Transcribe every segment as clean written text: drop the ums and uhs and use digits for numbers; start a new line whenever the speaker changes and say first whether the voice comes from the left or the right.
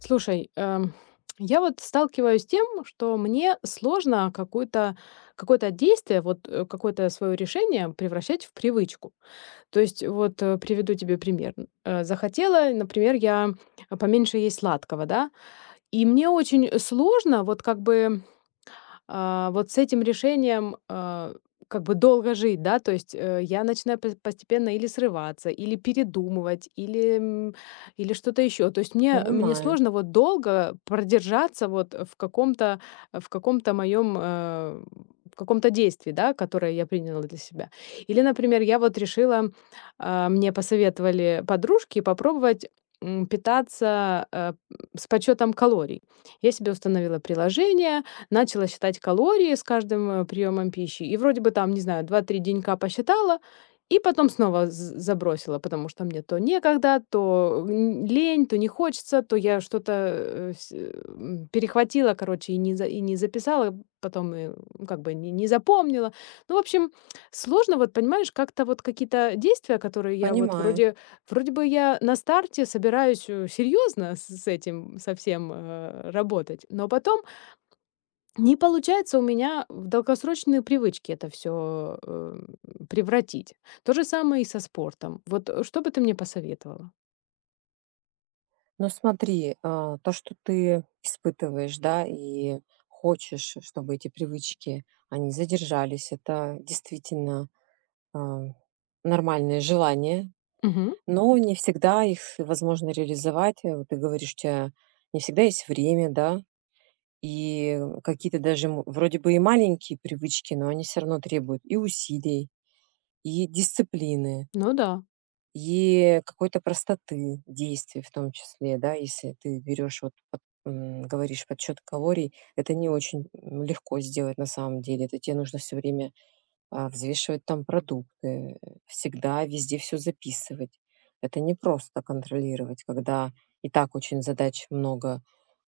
left: Слушай, я вот сталкиваюсь с тем, что мне сложно какое-то действие, какое-то свое решение превращать в привычку. То есть приведу тебе пример. Захотела, например, я поменьше есть сладкого, да, и мне очень сложно вот как бы вот с этим решением, как бы долго жить, да, то есть, я начинаю постепенно или срываться, или передумывать, или что-то еще. То есть мне
right: Понимаю,
left: сложно вот долго продержаться вот в каком-то в каком-то моем, э, в каком-то действии, да, которое я приняла для себя. Или, например, я вот решила, мне посоветовали подружки попробовать, питаться, э, с подсчетом калорий. Я себе установила приложение, начала считать калории с каждым приемом пищи. И вроде бы там, не знаю, два-три денька посчитала и потом снова з забросила, потому что мне то некогда, то лень, то не хочется, то я что-то перехватила, короче, и не записала, потом как бы не запомнила. Ну, в общем, сложно, вот понимаешь, как-то вот какие-то действия, которые я вот
right: понимаю.
left: вроде вроде бы я на старте собираюсь, серьезно с этим совсем работать, но потом не получается у меня в долгосрочные привычки это все превратить. То же самое и со спортом. Что бы ты мне посоветовала?
right: Но смотри, то, что ты испытываешь, да, и хочешь, чтобы эти привычки, они задержались, это действительно а, нормальное желание,
left: Мгм.
right: но не всегда их возможно реализовать. Вот ты говоришь, у тебя не всегда есть время, да, и какие-то даже вроде бы и маленькие привычки, но они все равно требуют и усилий, и дисциплины,
left: Ну да,
right: и какой-то простоты действий в том числе, да. Если ты берешь, вот говоришь, подсчет калорий, это не очень, легко сделать на самом деле. Это тебе нужно все время, взвешивать там продукты, всегда везде все записывать. Это не просто контролировать, когда и так очень задач много,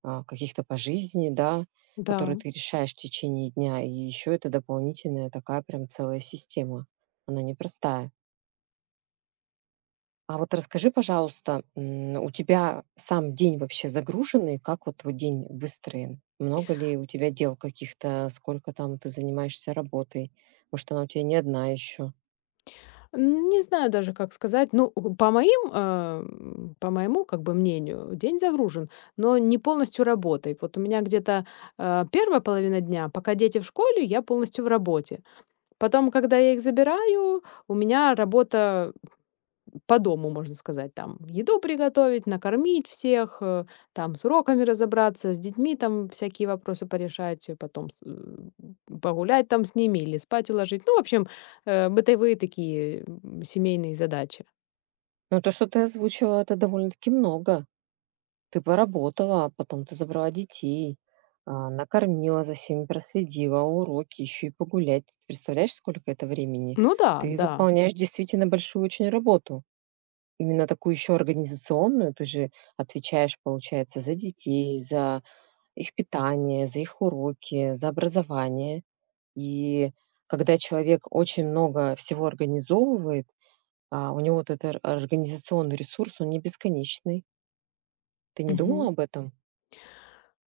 right: каких-то по жизни, да,
left: да.
right: которые ты решаешь в течение дня. И еще это дополнительная такая прям целая система. Она непростая. А вот расскажи, пожалуйста, у тебя сам день вообще загруженный? Как вот твой день выстроен? Много ли у тебя дел каких-то? Сколько там ты занимаешься работой? Может, она у тебя не одна еще?
left: Н Не знаю даже, как сказать. Ну, у по моим, а, м, по моему, как бы, мнению, день загружен, но не полностью работой. Вот у меня где-то 1-я половина дня, пока дети в школе, я полностью в работе. Потом, когда я их забираю, у меня работа по дому, можно сказать, там еду приготовить, накормить всех, там с уроками разобраться, с детьми там всякие вопросы порешать, потом погулять там с ними или спать уложить. Бытовые такие семейные задачи.
right: Ну, то, что ты озвучила, это довольно-таки много. Ты поработала, а потом ты забрала детей, накормила, за всеми проследила, уроки, еще и погулять. Ты представляешь, сколько это времени?
left: Ну да,
right: Ты
left: да.
right: выполняешь действительно большую очень работу. Именно такую еще организационную. Ты же отвечаешь, получается, за детей, за их питание, за их уроки, за образование. И когда человек очень много всего организовывает, а у него вот этот организационный ресурс, он не бесконечный. Ты не думал
left: Мгм.
right: об этом?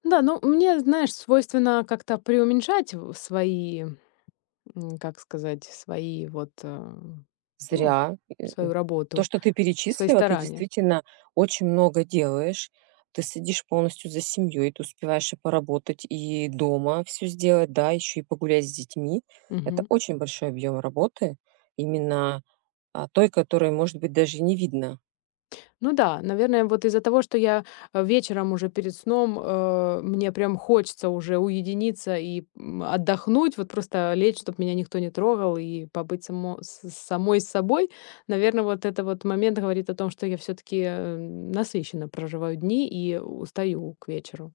left: Да, ну мне, знаешь, свойственно как-то преуменьшать свои, как сказать, свои вот, э, ну,
right: Зря.
left: свою
right: То,
left: работу,
right: что ты
left: свои
right: перечислила, ты
left: старания.
right: действительно очень много делаешь. Ты сидишь полностью за семьей, ты успеваешь и поработать, и дома все сделать, да, еще и погулять с детьми. Это
left: Мгм.
right: очень большой объем работы, именно, той, которой, может быть, даже и не видно.
left: Ну да, наверное, вот из-за того, что я, вечером уже перед сном, мне прям хочется уже уединиться и, отдохнуть, вот просто лечь, чтобы меня никто не трогал, и побыть самой с собой. Наверное, вот это вот момент говорит о том, что я все таки насыщенно проживаю дни и устаю к вечеру.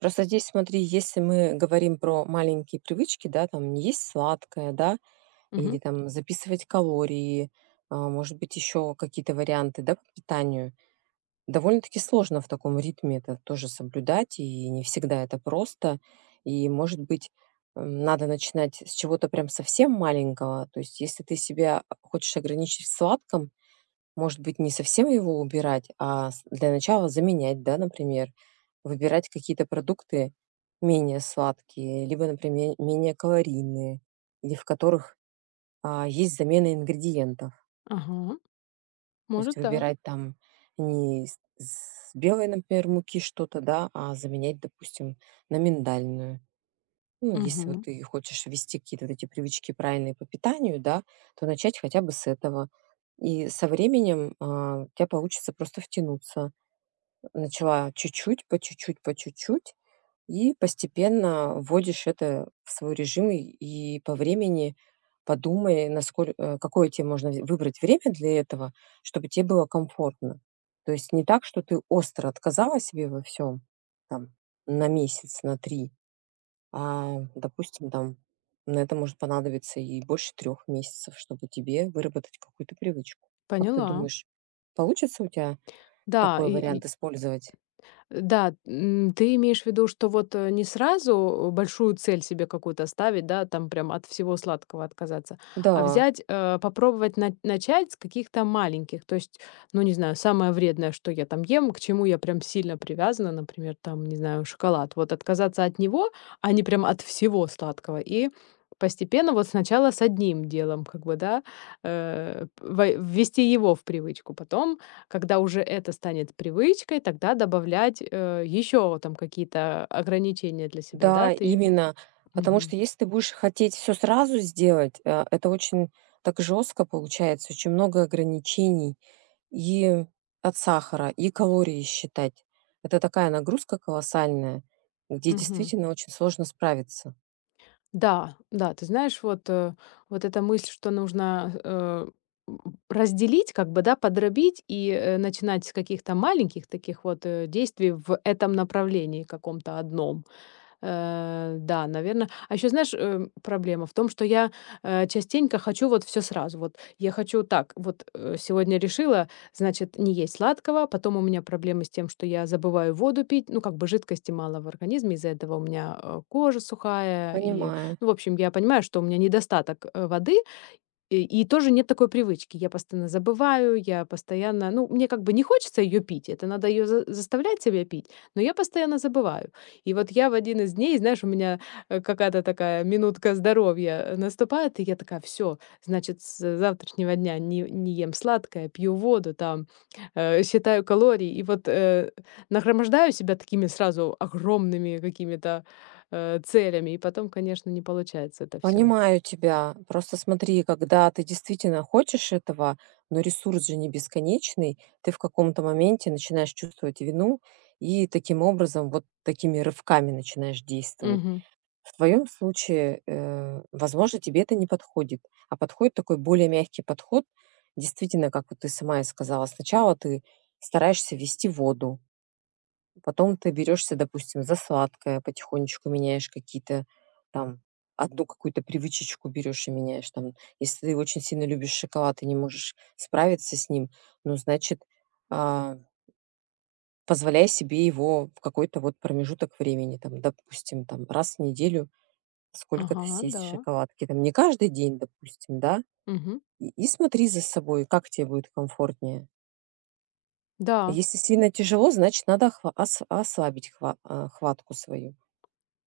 right: Просто здесь, смотри, если мы говорим про маленькие привычки, да, там не есть сладкое, да, или
left: Мгм.
right: там записывать калории, может быть, еще какие-то варианты, да, по питанию. Довольно-таки сложно в таком ритме это тоже соблюдать, и не всегда это просто. И, может быть, надо начинать с чего-то прям совсем маленького. То есть, если ты себя хочешь ограничить в сладком, может быть, не совсем его убирать, а для начала заменять, да, например, выбирать какие-то продукты менее сладкие, либо, например, менее калорийные, или в которых есть замена ингредиентов.
left: Ага.
right: То есть
left: Может, да.
right: выбирать там не с белой, например, муки что-то, да, а заменять, допустим, на миндальную. Ну, если вот
left: Мгм.
right: ты хочешь ввести какие-то вот эти привычки правильные по питанию, да, то начать хотя бы с этого. И со временем у тебя получится просто втянуться. Начала чуть-чуть, по чуть-чуть, по чуть-чуть, и постепенно вводишь это в свой режим и по времени подумай, насколько какое тебе можно вз выбрать время для этого, чтобы тебе было комфортно. То есть не так, что ты остро отказала себе во всем там, на месяц, на 3 допустим, там, на это может понадобиться и больше 3 месяцев, чтобы тебе выработать какую-то привычку. Как ты
left: Поняла.
right: думаешь, получится у тебя
left: Да,
right: такой
left: и
right: вариант использовать?
left: да, ты имеешь в виду, что не сразу большую цель себе какую-то ставить, да, там прям от всего сладкого отказаться, а
right: Да.
left: взять, попробовать начать с каких-то маленьких, то есть, ну, не знаю, самое вредное, что я там ем, к чему я прям сильно привязана, например, там, не знаю, шоколад, вот отказаться от него, а не прям от всего сладкого, и постепенно вот сначала с одним делом, как бы, да, ввести его в привычку, потом когда уже это станет привычкой, тогда добавлять, еще там какие-то ограничения для себя,
right: Да,
left: да, ты это.
right: именно. Потому
left: Мгм.
right: что если ты будешь хотеть все сразу сделать, это очень так жестко получается, очень много ограничений и от сахара, и калории считать. Это такая нагрузка колоссальная, где
left: Мгм.
right: действительно очень сложно справиться.
left: Да, да, ты знаешь, вот эта мысль, что нужно, м, разделить, как бы, да, подробить и, начинать с каких-то маленьких таких вот, действий в этом направлении каком-то одном. Да, наверное. А еще, знаешь, проблема в том, что я, частенько хочу вот все сразу. Вот я хочу так: вот, сегодня решила, значит, не есть сладкого, потом у меня проблемы с тем, что я забываю воду пить, ну, как бы жидкости мало в организме, из-за этого у меня, кожа сухая, и,
right: Понимаю.
left: ну, в общем, я понимаю, что у меня недостаток, воды, и тоже нет такой привычки. Я постоянно забываю, я постоянно, ну, мне как бы не хочется ее пить, это надо ее заставлять себя пить, но я постоянно забываю. И вот я в один из дней, знаешь, у меня, какая-то такая минутка здоровья, наступает, и я такая: все, значит, с завтрашнего дня не ем сладкое, пью воду там, считаю калории". И вот, нагромождаю себя такими сразу огромными какими-то, целями, и потом, конечно, не получается это все.
right: Понимаю тебя. Просто смотри, когда ты действительно хочешь этого, но ресурс же не бесконечный, ты в каком-то моменте начинаешь чувствовать вину и таким образом, вот такими рывками начинаешь действовать. В твоем случае, возможно, тебе это не подходит, а подходит такой более мягкий подход. Действительно, как вот ты сама и сказала, сначала ты стараешься вести воду, потом ты берешься, допустим, за сладкое, потихонечку меняешь какие-то там одну какую-то привычечку берешь и меняешь. Там, если ты очень сильно любишь шоколад и не можешь справиться с ним, ну, значит, а, позволяй себе его в какой-то вот промежуток времени, там, допустим, там, раз в неделю, сколько-то
left: Ага,
right: съесть
left: да.
right: шоколадки, там не каждый день, допустим, да,
left: Мгм.
right: и смотри за собой, как тебе будет комфортнее.
left: Да.
right: Если сильно тяжело, значит, надо охва ос ослабить хва хватку свою.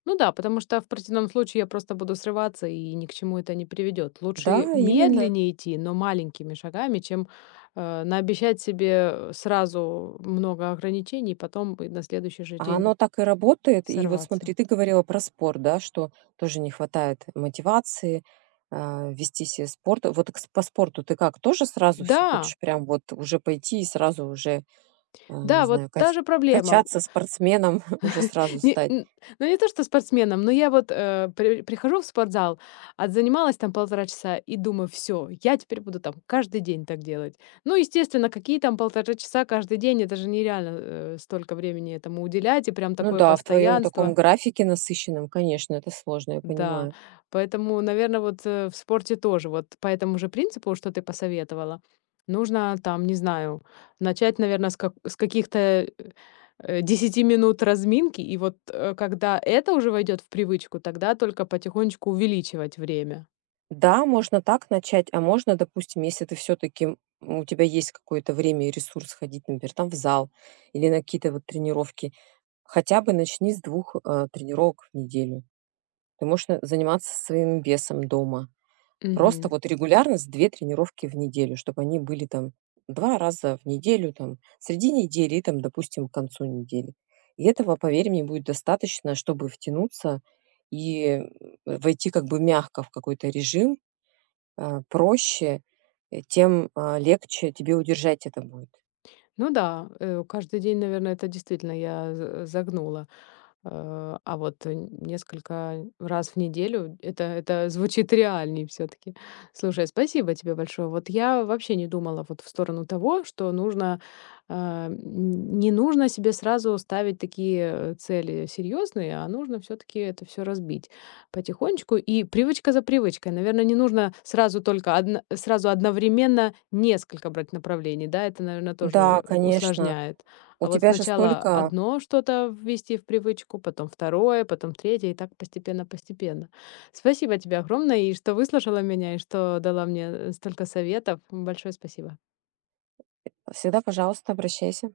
left: Ну да, потому что в противном случае я просто буду срываться, и ни к чему это не приведет. Лучше
right: Да, именно.
left: медленнее идти, но маленькими шагами, чем наобещать себе сразу много ограничений, потом и на следующий же
right: А оно
left: день
right: так и работает. И вот
left: сорваться.
right: смотри, ты говорила про спорт, да, что тоже не хватает мотивации, вести себя спорт. Вот к с по спорту ты как, тоже сразу все
left: Да,
right: хочешь прям вот уже пойти и сразу уже, не
left: да, вот
right: знаю,
left: та
right: кать
left: же проблема.
right: качаться спортсменом, уже сразу
left: Не,
right: стать?
left: н Ну, не то что спортсменом, но я вот, прихожу в спортзал, отзанималась там полтора часа и думаю: все, я теперь буду там каждый день так делать". Ну, естественно, какие там полтора часа каждый день? Это же нереально, столько времени этому уделять и прям
right: Ну
left: такое
right: да, в твоем таком
left: постоянство.
right: графике насыщенном, конечно, это сложно, я
left: Да,
right: понимаю.
left: поэтому, наверное, в спорте тоже, вот по этому же принципу, что ты посоветовала, нужно там, не знаю, начать, наверное, с каких-то, э, минут разминки, и вот, когда это уже войдет в привычку, тогда только потихонечку увеличивать время.
right: Да, можно так начать, а можно, допустим, если ты все-таки у тебя есть какое-то время и ресурс ходить, например, там в зал или на какие-то вот тренировки, хотя бы начни с 2 тренировок в неделю. Ты можешь заниматься своим весом дома. Просто
left: Мгм.
right: вот регулярно с 2 тренировки в неделю, чтобы они были там 2 раза в неделю, там среди недели и там, допустим, к концу недели. И этого, поверь мне, будет достаточно, чтобы втянуться и, войти как бы мягко в какой-то режим, проще, легче тебе удержать это будет.
left: Ну да, каждый день, наверное, это действительно я загнула. А вот несколько раз в неделю это звучит реальней все-таки. Слушай, спасибо тебе большое. Вот я вообще не думала вот в сторону того, что нужно, не нужно себе сразу ставить такие цели серьезные, а нужно все-таки это все разбить. Потихонечку и привычка за привычкой, наверное, не нужно сразу одновременно несколько брать направлений, да, это, наверное,
right: Да,
left: тоже
right: конечно.
left: усложняет.
right: У
left: А вот
right: тебя же
left: сначала
right: столько
left: одно что-то ввести в привычку, потом второе, потом третье, и так постепенно-постепенно. Спасибо тебе огромное, и что выслушала меня, и что дала мне, столько советов. Большое спасибо.
right: всегда, пожалуйста, обращайся.